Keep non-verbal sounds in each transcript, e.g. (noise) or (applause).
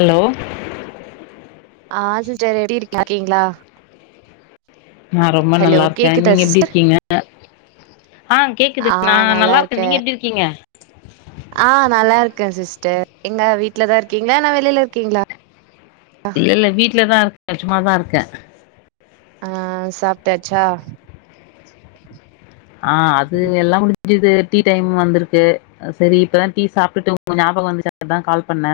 Hello ஆ sister எப்டி இருக் கீங்களா நா ரொம்ப ஹலோ நல்லா இருக்கே கேக்குதா நீங்க எப்டி சிஸ்டர் இருக்கீங்க. ஆ கேக்குது நா நல்லா இருக்கே நீங்க எப்டி இருக்கீங்க ஆ நல்லா இருக்கே சிஸ்டர் எங்க வீட்ல தா இருக்கீங்களா இல்லானா வெளியில இருக்கீங்களா இல்ல இல்ல வீட்லதா இருக்கே சும்மாதா இருக்கே ஆ சாப்ட்டாச்சா ஆ அது எல்லா முடிஞ்சுது டீ டைம் வந்துருக்கு அ சரி இப்பதா டீ சாப்டுட்டு உங்க ஞாபக வந்துச்சு அதா கால் பண்ணே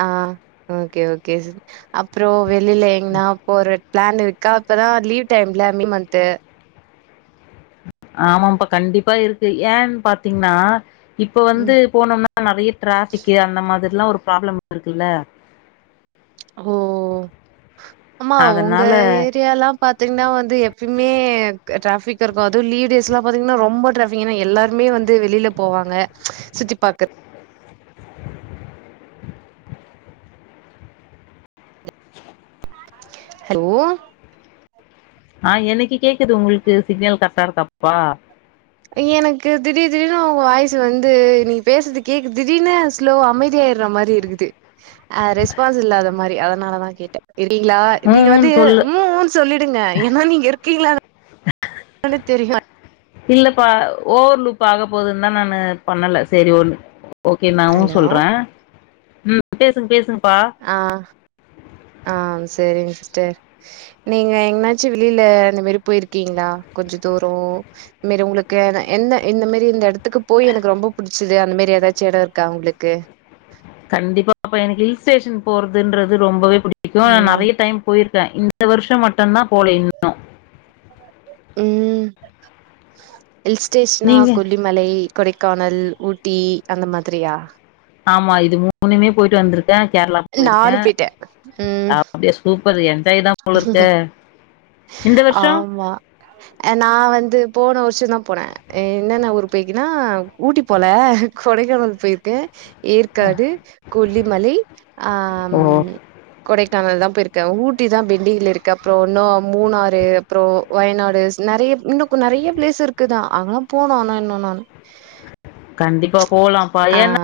ஆ ஓகே ஓகே சி அப்புறோ வெளில எங்கன்னா போற பிளான் இருக்கா இப்பதா லீவ் டைம்ல மே மன்து ஆமாப்பா கண்டிப்பா இருக்கு ஏன் பாத்தீங்கன்னா இப்ப ம் வந்து போனோம்னா நறைய டிராஃபிக்கு அந்த மாதிரில்லா ஒரு ப்ராப்ளம் இருக்குல்ல ஹோ ஆமா உங்க அதனால ஏரியால்லா பாத்தீங்கன்னா வந்து எப்பயுமே டிராஃபிக் இருக்கு அது லீவ் டேஸ்ல்லா பாத்தீங்கன்னா ரொம்ப ட்ராஃப் திங்கன்னா எல்லாருமே வந்து வெளியில போவாங்க சுத்தி பாக்குற் ஹலோ ஆ எனக்கு கேக்குது உங்களுக்கு சிக்னல் கர்ட்டா இருக்காப்பா எனக்கு திடீர் திடீனு உ வாய்சு வந்து நீ பேசற்து கேக்கு திடீர்னு க்ளோ அமைதியாயிர்ற மாரி இருக்குது அ ரெஸ்பான்ஸ் இல்லாத மாரி அதனாலதா கேட்டே இருக்கிங்ளா ம் நீங்க ம் வந்து சொல்லு மோன்ஸ் சொல்லிடுங்க ஏனா நீங்க இருக்கீங்ளானு ஆனு தெரியு இல்லப்பா ஓவர் லுப் ஆகப் போதுன்தா நானு பண்ணல செரி ஒன் ஓகே நா உ ஹலோ சொல்றே ம் பேசுங் பேசுங்கப்பா ஆ ஆ சேரிங்க சிஸ்டர் நீங்க எங்கனாச்சு வெளில இந்த மேரி போயிருக்கீங்ளா கொஞ்ச தூரோ மேரி உங்ளுக்கு ன எந்த இந்த மேரி இந்த எடத்துக்கு போய் எனக்கு ரொம்ப புடிச்சது அந்த மேரி எதாச்சு எடோ இருக்கா உங்ளுக்கு கண்டிப்பா அப்ப எனக்கு ஹில் ஸ்டேஷன் போறதுன்றது ரொம்பவே புடிக்கு ஆனா ம் நெறைய டைம் போயிருக் கே இந்த வருஷம் மட்டுந்தா போல இன் ம் ஹில் ஸ்டேஷனா நீங்க கொல்லிம் மலை கொடைக்கானல் ஊட்டி அந்த மாதிரியா ஆமா இது மூனுமே போயிட்டு வந்திருக்கே கேரளா நானு போயிருக்கே போயிட்டே ம் அப்டியேச் சூப்பர் என்ஜாய்தா போலருக்கே இந்த வருஷோ அ நா வந்து போன வருஷந்தா போனே என்னென்ன ஊப்ரு போயிக்கனா ஊட்டிப் போல கொடைக்கானல் போயிருக்கே ஏற்காடு கொல்லிமலை ஆம் ஓ கொடைக்கானல்தா போயிருக்கே ஊட் ட்டிதா பெண்டிங்ல இருக்கு அப்றோ இன்னு மூனாறு அப்றோ வயநாடுஸ் நெறையப் இன்னுக் நெறைய பிளேஸ் இருக் க்குதா அங்கலாப் போணு ஆனா இன்னு நானு கண்டிப்பா போலாம்ப்பா ஆ ஏனா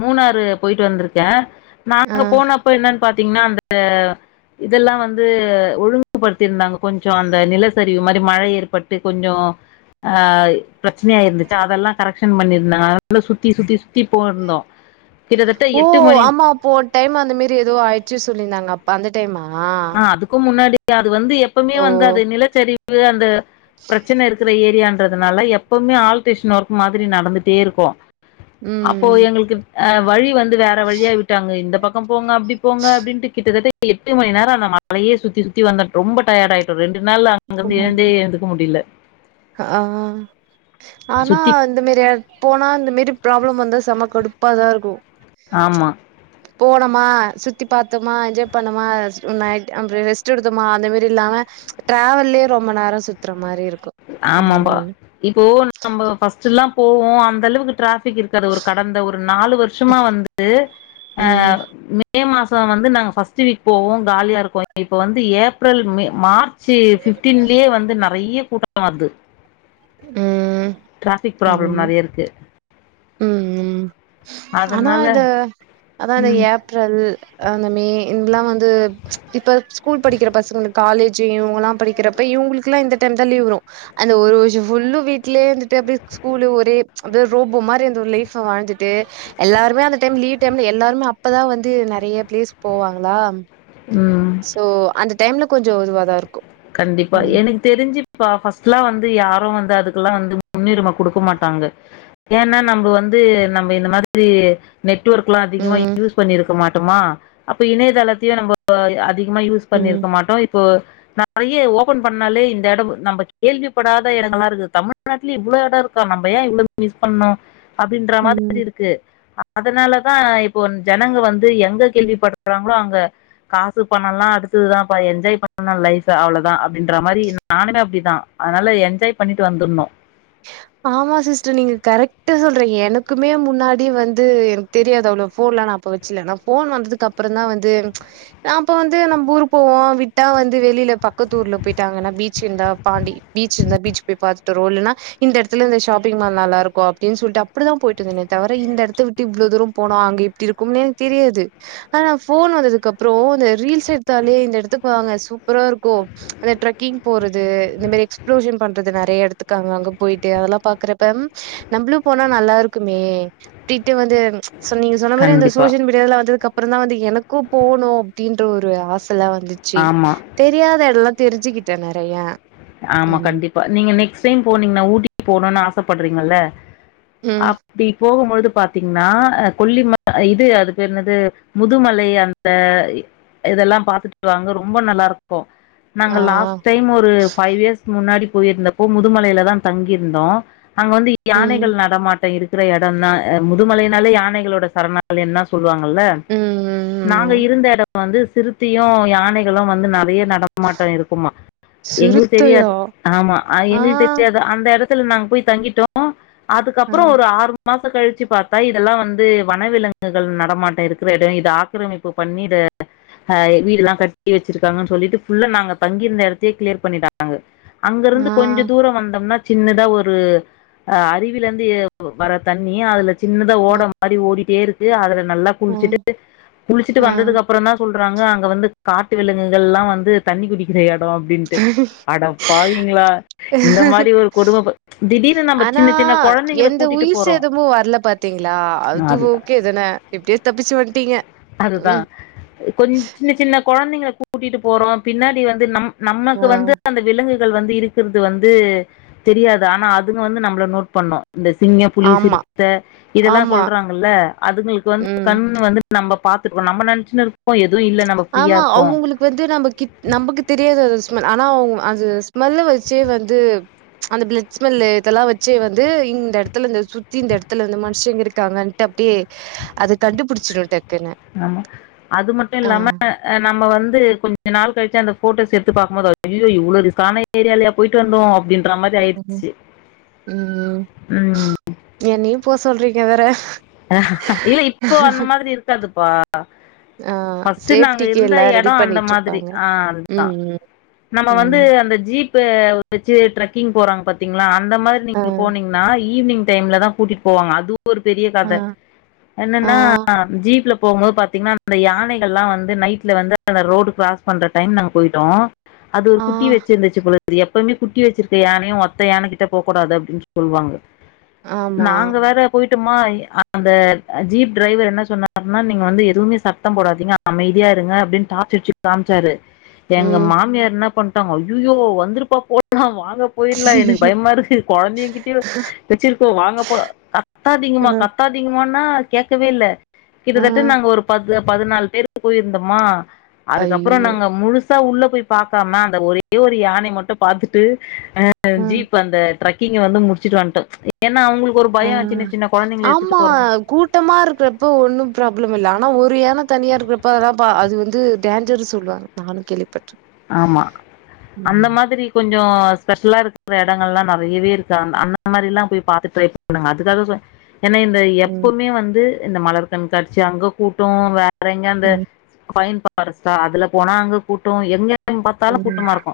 மூனாறு போயிட்டு வந்திருக்கே ஆ நாங்கப் போனப் ப்ப என்னன் பாத்தீங்னா அந்த இதெல்லா வந்து ஒழுங்குபடுத்திருந்தாங்க கொஞ்சோ அந்த நிலசரிவு மாரி மழை ஏற்பட்டு கொஞ்சோ அ பிரச்சனையா இருந்துச்சு அதெல்லாங் கரெக்க்ஷன் பண்ணிந் நா நல்ல சுத்தி சுத்தி சுத்திப் போருந்தோ ஓ ஆமா அப்போ ஒன் டைம் அந்த மேரி எதோ ஆயிட்ச்சு சொல்லிந்தாங்க அப்ப அந்த டைமா க்கும் முன்னாடி அது வந்து எப்பவுமே ஓ வந்து அது நிலச்சரிவு அந்த பிரச்சனை இருக்கிற ஏரியான் றதனால எப்பவுமே ஆல்ட்ரேஷன் ஒர்க் மாதிரி நடந்துட்டே இருக்கு அப்போ ம் எங்குள்க்கு அ வழி வந்து வேற வழியாய் விட்டாங்க இந்த பக்கம் போங்க அப்டி போங்க அப்டின்ட்டு கிட்டதட்ட எட்டு மணி நேர் அ அந்த மலையே சுத்தி சுத்தி வந்தட் ரொம்ப டயர்ட் ஆயிட்டோ ரெண்டு நாள்ல அங்கருந்து ஏந்தே ஏந்துக்க முடில ஆ ஆனா சுத்தி அந் இந்த மேரி எட் போனா இந்த மேரி ப்ராப்ளம் வந்தா செமக்கடுப்பாதா இருக்கு ஆமா போனமா சுத்திப் பாத்தோமா என்ஜாய் பண்ணமாச் நைட் அம் ரெஸ்ட் எடுத்தோமா அந்த மேரி இல்லாம டிராவெல்லியே ரொம்ப நேரோ சுத்ற மாரி இருக்கு ஆமாம்பா ம் இப்போ நம்ம ஃபஸ்ட்டுல்லாம் போவோ அந்தளவுக்கு ட்ராஃப் பிக் இருக்காது ஒரு கடந்த ஒரு நாலு வருஷமா வந்துட்டு அ ம் மே மே மாசோ வந்து நாங்க ஃபர்ஸ்ட்டு வீக் போவோ காலியா இருக்கு இப்போ வந்து ஏப்ரல் மே மார் ச்சி ஃபிஃப்டீன்லியே வந்து நெறைய கூட்டோ வர்து ம் ஆமா நெறைய இருக்கு ம் ம் ஆனா அதனால இந்த அதா இந்த ம் ஏப்ரல் அந்த மே இன்லா வந்து இப்ப ஸ்கூல் படிக்கிற பசங்களுக் காலேஜி இவங்கலாம் படிக்கிறப் இப்ப இவுங்ளுக்குலா இந்த டைம்தா லீவ் வரு அந்த ஒரு வருஷம் ஃபுல்லு வீட்லே இந்துட்டு அப்டியே ஸ்கூலு ஒரே அந்த ரோப் போ மாரி அந்த ஒரு லைஃப வாழ்ந்துட்டு எல்லாருமே அந்த டைம் லீவ் டைம்ல எல்லாருமே அப்பதா வந்து நெறைய பிளேஸ் போவாங்ளா ம் சோ அந்த டைம்ல கொஞ்சோ இதுவாதா இருக்கு கண்டிப்பா ம் எனக் தெரிஞ்சுப் பா ஃபஸ்ட்டுலா வந்து யாரு வந்து அதுக்குல்லா வந்து முன்னுரிம குடுக்க மாட்டாங்க கேனா நம்ப வந்து நம்ப இந்த மாதிரி நெட்ஒர்க்லா அதிகமா ம் யூஸ் பண்ணிருக்க மாட்டோமா அப்போ இணையதளத்தயு நம்போ அதிகமா யூஸ் ம் பண்ணிருக்க மாட்டோ இப்போ நெறைய ஓபன் பண்ணாலே இந்த எடோ நம்ப கேள்விப்படாத எடங்களா இருக்கு தமிழ்நாட்டுல இவ்ளோ எடோ இருக்கா நம்ம ஏ இவ்ளோ மிஸ் பண்ணோ அப்டின்ற ம் மாதிரிருக் க்கு அதனாலதா இப்போ ஜனங்க வந்து எங்க கேள்விப்படுறாங்களோ அங்க காசு பணோல்லா அடுத்ததுதாம்ப்பா எஞ்ஜாய் பண் (inaudible) லைஃப் அவ்ளோதா அப்டின்ற மாரி நானுமே அப்டிதா அதனால எஞ்ஜாய் பண்ணிட்டு வந்துருணு ஆமா சிஸ்டர் நீங்க கரெக்ட்டா சொல்றீங்க எனக்குமே முன்னாடி வந்து தெரியாது அவ்ளோ ஃபோன்லா நா அப்ப வச்சில ஆனா ஃபோன் வந்ததுக்கப்றந்தா வந்து நா அப்ப வந்து நம்ப ஊர் போவோ விட்டா வந்து வெளில பக்கத்தூர்ல போயிட்டாங்கன்னா பீச் இருந்தா பாண்டி பீச் இருந்தா பீச் போய் பாத்துட்டு வருவோ இல்லேன்னா இந்த எடத்துல இந்த ஷாப்பிங் மால் நல்லா இருக்கு அப்டீன்னு சொல்லிட்டு அப்புடிதா போயிட்டுருந்தேனே தவிர இந்த எடத்த விட்டு இவ்ளோ தூரோ போனு அங்க இ ப்டி இருக்கும்னே எனக்கு தெரியாது ஆனா ஃபோன் வந்ததுக்கப்றோ இந்த ரீல்ஸ் எடுத்தாலே இந்த எடத்துக்கு வாங்க சூப்பரா இருக்கு அந்த ட்ரெக்கிங் போறது இந்த மாரி எக்ஸ்ப்ளோஷன் பண்றது நெறைய எடத்துக்கு அங்க அங்க போயிட்டு அதெல்லா பாக்குறப்ப நம்பளும் போனா நல்லா இருக்குமே அப்டீட்டு வந்து சோ நீங்க சொன்ன மாரி அந்த கண்டிப்பா சோசியல் மீடியாவெல்லா வந்ததுக்கு அப்றந்தா வந்து எனக்கு போணு அப்டின்ற ஒரு ஆச செல்லா வந்துச்சு ஆமா தெரியாத எடல்லா தெரிஞ்சுக்கிட்டே நெறையா ஆமா கண்டிப்பா நீங்க நெக்ஸ்ட் டைம் போனீங்கன்னா ஊட்டிக்கு போனுன்னு ஆசைப்படுறீங்கல்ல ம் அப்டி போகும் பொழுது பாத்தீங்கன்னா அ கொல்லிம இது அது பேர் என்னது முதுமலை அந் ந்த இதெல்லா பாத்துட்டு வாங்க ரொம்ப நல்லாருக்கு நாங்க ஆ லாஸ்ட் டைம் ஒரு ஃபைவ் இயர்ஸ் முன்னாடி போயிருந்தப்போ முதுமலையிலதா தங்கிருந்தோ அங்க வந்து ம் யானைகள் நடமாட்டோ இருக் க்குற எடந்தா அ முதுமலைன்னாலே யானைகளோட சரணாலயன்தா சொல்லுவாங் கல்லே ம் ம் நாங்க ம் இருந்த எடோ வந்து சிறுத்தயு யானைகளு வந்து நெறைய நடமாட்டோ இருக்குமா எங்களுக் சிறுத்தையா தெரியாது ஆமா அ ஆ எங்களுக் தெரியாது அந்த எடத்துல நாங்க போய் தங்கிட்டோ டோ ஆ அதுக்கப்பறோ ஒரு ஆறு மாசங் கழிச்சு பாத்தா இதெல்லா வந்து வனவிலங்குகள் நடமாட்ட இருக்கிற எடொ இத ஆக்கிரமிப்பு பண்ணி இத ஹ வீடுல்லா கட்டி வச்சிருக்காங்கன் சொல்லிட்டு ஃபுல்லா நாங்க தங்கியிருந்த எடத்தயே க்ளியர் பண்ணிட்டாங்க அங்கருந்து ஆ கொஞ்சொ தூரோ வந்தம்னா சின்னதா ஒரு அ அருவிலந்து எ வர தண்ணிய அதுல சின்னதா ஆ ஓட மாரி ஓடிட்டே இருக்கு அதுல நல்லா குளிச்சுட்டு குளிச்சுட்டு ஆ வந்ததுக்கப்பறந்தா சொல் றாங்க அங்க வந்து காட்டு விலங்குகள்ல்லா வந்து தண்ணி குடிக்கிற எடோ அப் ம்ம் ஹ அட பாவிங்களா இந்த மாரி ஒரு கொடும ப திடீர்னு நம்ம சின்ன சின்ன கொழந்தங்கள கூட்டிட்டு போறோ ந்தமு வர்ல பாத்தீங்களா அது ஓகேதானே எப்டியோ தப்பிச்சு வந்ட்டீங்க அதுதா ம். எ கொஞ் சின்ன சின்ன கொழந்தைங்கள கூட்டிட்டு போறோ பின்னாடி வந்து நம் ஆ. நம்மக்கு வந்து அந்த விலங்குகள் வந்து இருக்குறது வந்து தெரியாது ஆனா அதுங்க வந்து நம்பள நோட் பண்ணு இந்த சிங்க புலி ஆமா, சிறுத்த இதல்லா ஆமா. சொல்றாங்கல்ல அதுங்களுக்கு வந்து ம். கண் வந்து நம்ம பாத்துக்குவோ நம்ம நெனச்சுன்னுருப்போ எதுவு இல்ல நம்ம ஃப்ரீயா ஆமா இருக்கோம் அவுங்களுக் வந்து நம்மகிட் நமக்கு தெரியாது அந்த ஸ்மெல் ஆனா அவுங்க அது ஸ்மெல்ல வச்சே வந்து அந்த ப்ளட் ஸ்மெல்லு இதெல்லா வச்சு வந்து இந்த எடத்துல இந்த சுத்தி இந்த எடத்துல இந்த மனுஷங்க இருக்காங்க அப்டியே அது கண்டுபுடிச்சுடு டக்குன்னு ஆமா அது மட்டு ஆ. இல்லாம நம்ம வந்து கொஞ்ச நாள் கழிச்சு அந்த போட்டோஷ் எடுத்து பாக்கும்போது அய்யய்யோ இவ்ளோ ரிஸ்க்கான ஏரியாலயா போய்ட்டு வந்தோ அப்டின் இருக்குற மாரி ம். ஆயிடுச்சு ம் என்னையு போ சொல்றீங்க வேற இல்ல இப்போ அந்த மாதிரி இருக்காதுப்பா ஆ ஃபர்ஸ்ட் நாங்க சேஃப்டிக்கு இருந்த எல்லாம் ரெடி எடோ அந்த மாதிரி பண்ணிட்ருப்பாங்க. ஆ அதுதா ம், ம், நம்ம வந்து ம். அந்த ஜீப்ப வச்சு ட்ரெக்கிங் போறாங்க பாத்தீங்களா அந்த மாதிரி ஆ நீங்க போனீங்கன்னா ஈவினிங் டைம்ல தா கூட்டிட்டு போவாங்க அதுவு ஒரு பெரி ஆ காத ஆ என்னன்னா ஜீப்ல போகும்போது பாத்தீங்னா அந்த யானைகள்லாவந்து நைட்ல வந்து அந்த ரோடு க்ராஸ் பண்ற டைம் நாங்க போய்ட்டோ அது ஒரு ஆ குட்டி வச்சிருந்துச்சு போலருக் அது எப்பவுமே குட்டி வச்சிருக்க யானையு ஒத்த யானைகிட்ட போக்கூடாது அப்டின்னு சொல்வாங்க ஆமா. நாங்க வேற பொய்ட்டம்மா அந்த ஜீப் ட்ரைவர் என்ன சொன்னார்னா நீங்க வந்து எதுவுமே சத்தம் போடாதீங்க அமைதியா இருங்க அப்டின்னு டார்ச் அடிச்சு காம்ச்சாரு எங்க ம். மாமியார் என்ன பண்ட்டாங்க அய்யய்யோ வந்துருப்பா போலா வாங்கப் போயிர்லா சரி. எனக்கு பயமா இருக்கு கொழந்தைய கிட்டயே வச் வச்சிருக்கோ வாங்க போலா அ கத்தாதிங்கமா கத்தாதிங்கமானா கேக்கவே இல்ல ஆ கிட்டத்தட்ட நாங்க ஒரு பத்து பதினாலு பேரு போயிருந்தமா அதுக்கப்பறோ ஐயோ! நாங்க முழு பெருசா உள்ள போய் பாக்காம அந்த ஒரே ஒரு யானைய மட்டு பாத்துட்டு அ ஜீப் அந்த ட்ரக் ட்ரக்கீங்க வந்து முடிச்சுட்டு வன்ட்டோ ஏன்னா அவுங்களுக்கு ஒரு ஆ பயோ சின்ன சின்ன கொழந்தைங்கள ஆமா எடுத்துட்டு போறோ கூட்டமா இருக்குறப்போ ஒன்னும் ப்ராப்ளம் இல்ல ஆனா ஒரு யான தனியா இருக்குறப்பதாம்பா அது வந்து டேஞ்சர்ஸ் சொல்றாங்க நானு கேள்வி பட்ருக் ஆமா அந்த மாதிரி கொஞ்சோ ஸ்பெஷலா இருக்குற எடங்கள்லா நெறையவே இருக்கு அந் அந்த மாரிலா போய் பாத்து ட்ரை பண்ணுங்க அதுக்காக சொன் ஏன்னா இந்த ம். எப்பவுமே வந்து இந்த மலர் கண்காட்சி அங்க கூட்டோ வேறெங்க அந்த ம். ஃபைன் பாரஸ்ட்டா அதுல போனா அங்க கூட்டோ எங்க டைம் பாத்தாலு ம். கூட்டமா இருக்கு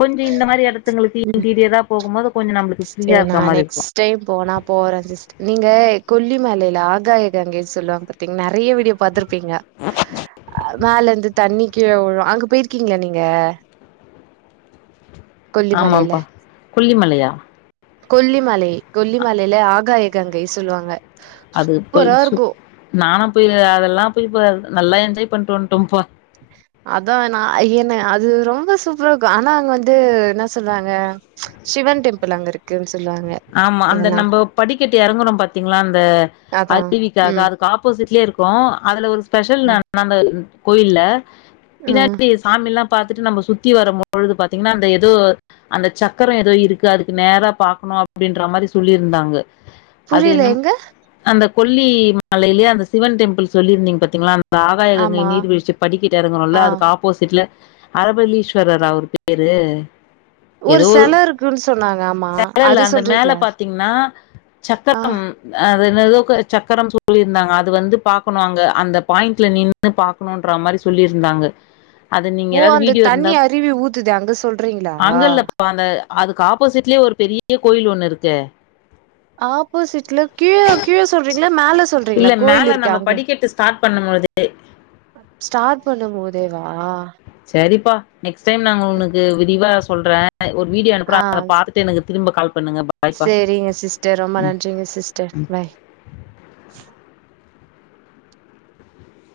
கொஞ்சோ இந்த மாரி எடத்துங்களுக்கு ம். இன்டீரியரா போகும்போது கொஞ்ச நம்மளுக்கு சரி ஃப்ரீயா இருக்குற நான் மாரி இருக்கலா நெக்ஸ்ட் டைம் போனா போறே சிஸ்டர் நீங்க கொல்லிமலையில ஆகாய கங்கைனு சொல்லுவாங்க பாத் திங்னா நெறைய வீடியோ பாத்துருப்பீங்க மேல இருந்து தண்ணி கீழ விழு அங்க போயிருக் கீங்ளா நீங்க கொல்லி மலையில ஆமாப்பா கொல்லிமலையா கொல்லிமலை கொல்லிமலையில ஆகாய கங்கை சொல்லுவாங்க அது போய் சூப்பரா சு இருக்கு நானா போய் அதெல்லா போய் ப நல்லா என்ஜாய் பண்ட்டு வன்ட்டோம் பா அதா நா என்ன அது ரொம்ப சூப்பரா இருக்கு ஆனா அங்க வந்து என்ன சொல்றாங்க சிவன் டெம்புள் அங்க இருக்குன் சொல்லுவாங்க ஆமா அந்த அதனா நம்போ படிக்கட்டு எறங்குறோம் பாத்தீங்ளா அந்த அதா அரிவிக்காகதா ம் அதுக்கு ஆப்போசிட்லயே இருக்கு க்கு அதுல ஒரு ஸ்பெஷல் நம் நம்ப கோயில்ல ம் பின்னாடி எஸ் சாமில்லா பாத்துட்டு நம்ப சுத்தி வரும் பொழுது பாத்தீங்கன்னா அந்த எதோ அந்த சக்கரோ எதோ இருக்கு அதுக்கு நேரா பாக்கணு அப் அப்டின்ற மாரி சொல்லிருந்தாங்க அது புரியல இன்னு எங்க அந்த கொல்லி மலையிலயே அந்த சிவன் டெம்பிள் சொல்லிருந்தீங்க பாத்தீங்களா இந்த ஆகாயகங்கை ஆமா நீர் வீழ்ச்சி படிக்கிட்ட ஆ எறங்குறோல்ல அதுக்கு ஆப் போசிட்ல அரபலீஸ்வரரா அவரு பேரு ஒரு செல இருக்குன்னு சொன்னாங்க ஆமா மேல அது செ அந்த மேல பாத்தீங்னா ஆ சக்கரம் அ அது என்னதோ சக்கரம் சொல்லிருந்தாங்க அது வந்து பாக்கணு அங்க அந்த பாயிண்ட்ல நின் னு பாக்கணுன்ற மாரி சொல்லிருந்தாங்க ஓ அந்த தண்ணி அருவி ஊத்துதே அங்க சொல்றீங்ளா இப்ப அந்த அதுக்கு ஆப்போசிட்லயே ஒரு பெரிய கோயில் ஒண்ணு இருக்கே ஆப்போசிட்ல கீழ கீழ சொல்றீங்களா மேல சொல்றீங்களா கோயில் இருக்கே அங்க ஸ்டாட் பண்ணும்போதே ஸ்டார்ட் பண்ணும்போதேவா சரிப்பா நெக்ஸ்ட் டைம் நாங்க உனுக்கு விரிவா சொல்ற அ ஒரு வீடியோ அனுப்புறே ஆ அத பாத்துட்டு எனக்கு திரும்ப கால் பண்ணுங்க பா சேரிங்க சிஸ்டர் ரொம்ப நன்றிங்க சிஸ்டர் பாய்